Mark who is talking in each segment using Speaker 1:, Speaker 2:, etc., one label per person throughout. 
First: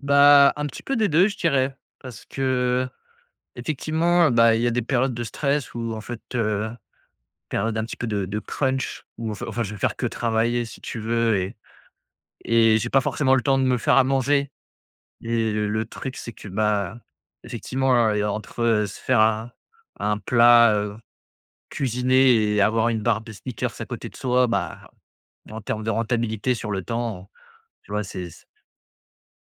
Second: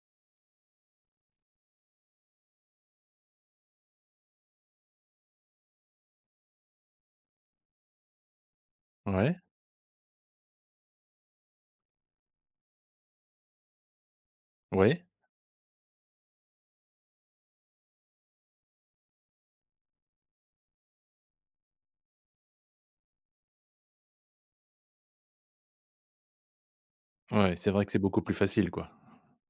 Speaker 1: Bah, un petit peu des 2, je dirais, parce que, effectivement, bah, il y a des périodes de stress où, en fait, heu périodes un petit peu de de crunch ou
Speaker 2: Ouais.
Speaker 1: enfin enfin je vais faire que travailler, si tu veux, et et j'ai pas forcément le temps de me faire à manger.
Speaker 2: Oui.
Speaker 1: Et le truc, c'est que, bah, effectivement, hein, et entre se faire un un plat, heu, cuisiné et avoir une barre de Snickers à côté de soi, bah, en terme de rentabilité sur le temps, heu,
Speaker 2: Ouais, c'est vrai
Speaker 1: tu
Speaker 2: que c'est
Speaker 1: vois,
Speaker 2: beaucoup
Speaker 1: c'est
Speaker 2: plus
Speaker 1: c
Speaker 2: facile, quoi.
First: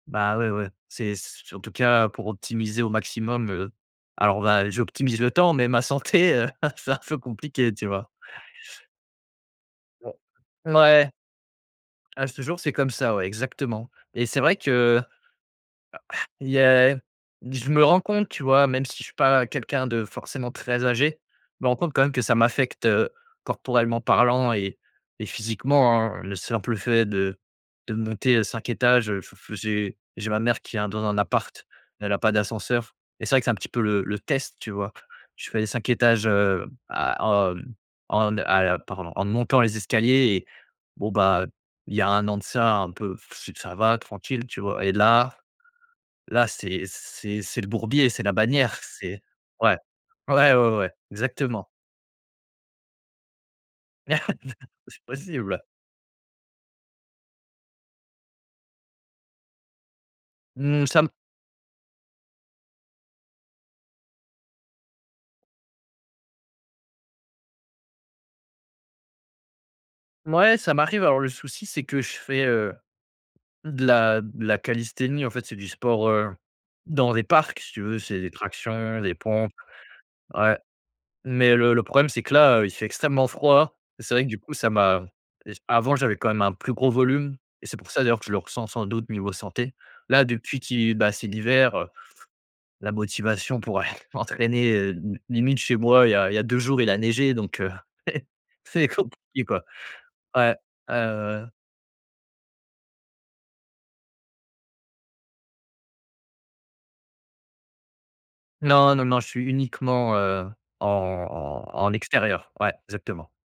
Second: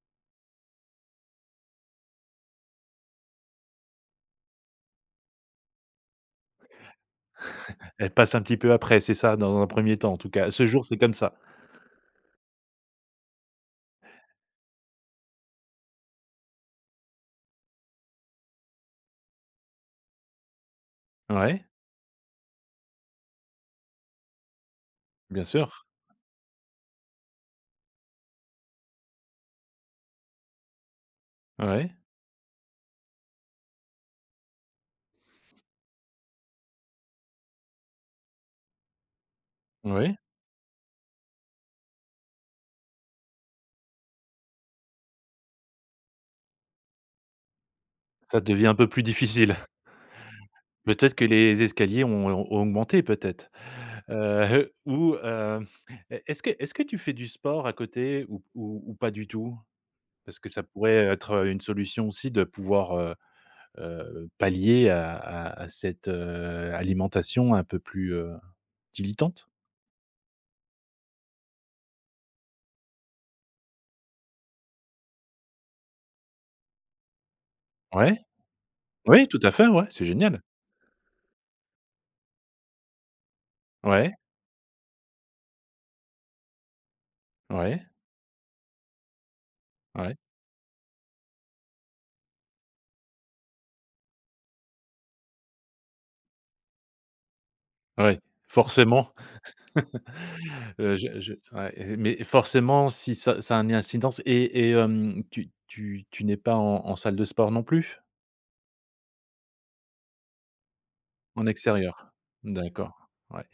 Speaker 1: Ben, ouais, ouais. C'est c' en tout cas, pour optimiser au maximum, heu. Alors, on va j'optimise le temps, mais ma santé, heu, ah c'est un peu compliqué, tu vois.
Speaker 2: Elle passe un petit peu après, c'est ça? Dans un 1er temps, en tout
Speaker 1: [unintelligible]
Speaker 2: cas? À ce jour, c'est
Speaker 1: Ouais.
Speaker 2: comme ça?
Speaker 1: À ce jour, c'est comme ça, ouais, exactement. Et c'est vrai que a il y a je me rends compte, tu vois, même si je suis pas quelqu'un de forcément très âgé, je
Speaker 2: Ouais.
Speaker 1: me rends compte, quand même, que ça m'affecte, heu, corporellement parlant et et
Speaker 2: Bien sûr.
Speaker 1: physiquement, hein. Le simple fait de de monter heu, 5 étages, heu, j f j'ai j'ai ma mère qui est un dans un appart,
Speaker 2: Ouais.
Speaker 1: elle a pas d'ascenseur et c'est vrai que c'est un petit peu le le test, tu vois. Je fais les 5 étages, heu, à hem, en à hem pardon en ne montant les
Speaker 2: Oui.
Speaker 1: escaliers et, bon bah, il y a 1 an de ça, un peu, ça va tranquille, tu vois. Et là là, c'est c'est c'est le bourbier, c'est la
Speaker 2: Ça devient un
Speaker 1: bannière.
Speaker 2: peu plus
Speaker 1: C'est
Speaker 2: difficile.
Speaker 1: ouais, ouais, ouais, ouais,
Speaker 2: Peut-être que les
Speaker 1: exactement.
Speaker 2: escaliers ont et ont ont augmenté, peut-être? Heu,
Speaker 1: C'est
Speaker 2: ou heu
Speaker 1: possible.
Speaker 2: e est-ce que est-ce que tu fais du sport à côté ou p ou ou pas du tout? Parce que ça
Speaker 1: Mmh, ça
Speaker 2: pourrait,
Speaker 1: m
Speaker 2: heu, être, heu, une solution, aussi, de pouvoir, heu heu, pallier à à à cette, heu, alimentation un peu plus, heu, dilettante?
Speaker 1: Mouais, ça m'arrive. Alors le souci, c'est que je fais, heu, de la de la callisthénie. En fait, c'est du sport, heu, dans les parcs, si tu veux,
Speaker 2: Ouais,
Speaker 1: c'est des tractions, des
Speaker 2: oui, tout
Speaker 1: pompes.
Speaker 2: à fait, ouais, c'est génial!
Speaker 1: Ouais. Mais le le problème, c'est que là, heu, il fait extrêmement froid. Et c'est
Speaker 2: Ouais.
Speaker 1: vrai que, du coup, ça m'a et c avant, j'avais quand même un plus gros volume et c'est
Speaker 2: Ouais.
Speaker 1: pour ça, d'ailleurs, que je le ressens, sans doute, niveau santé.
Speaker 2: Ouais.
Speaker 1: Là, depuis qu'il bah, c'est l'hiver, heu, la motivation pourrait entraîner, heu limite chez moi, il y a il y a 2 jours, il a neigé, donc, heu
Speaker 2: Ouais,
Speaker 1: c'est
Speaker 2: forcément.
Speaker 1: compliqué,, quoi. Ouais. Ouais,
Speaker 2: Heu,
Speaker 1: ouais,
Speaker 2: je je
Speaker 1: ouais.
Speaker 2: ouais, mais, forcément, si, ça ça a un ni incidence et et, hem, tu tu tu n'es pas en en salle de sport, non plus?
Speaker 1: Non, non, non, je suis uniquement, heu, en
Speaker 2: En
Speaker 1: en en
Speaker 2: extérieur.
Speaker 1: extérieur. Ouais,
Speaker 2: D'accord.
Speaker 1: exactement.
Speaker 2: Ouais.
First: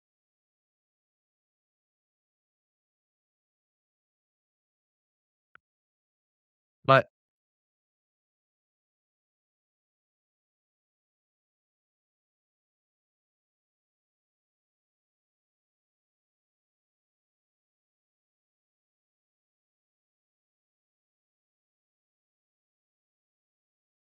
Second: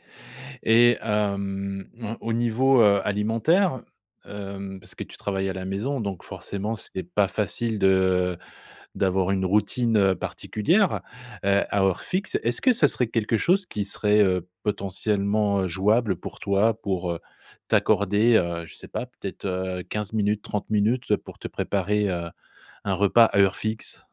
Speaker 2: Et, hem, on au niveau, heu, alimentaire, hem parce que tu travailles à la maison, donc, forcément, c'est
Speaker 1: Ouais.
Speaker 2: pas facile de d'avoir une routine, heu, particulière, heu, à heure fixe. Est-ce que ce serait quelque chose qui serait, heu, potentiellement, heu, jouable pour toi, pour, heu, t'accorder, heu, je sais pas, peut-être, heu 15 minutes, 30 minutes pour te préparer, heu, un repas à heure fixe?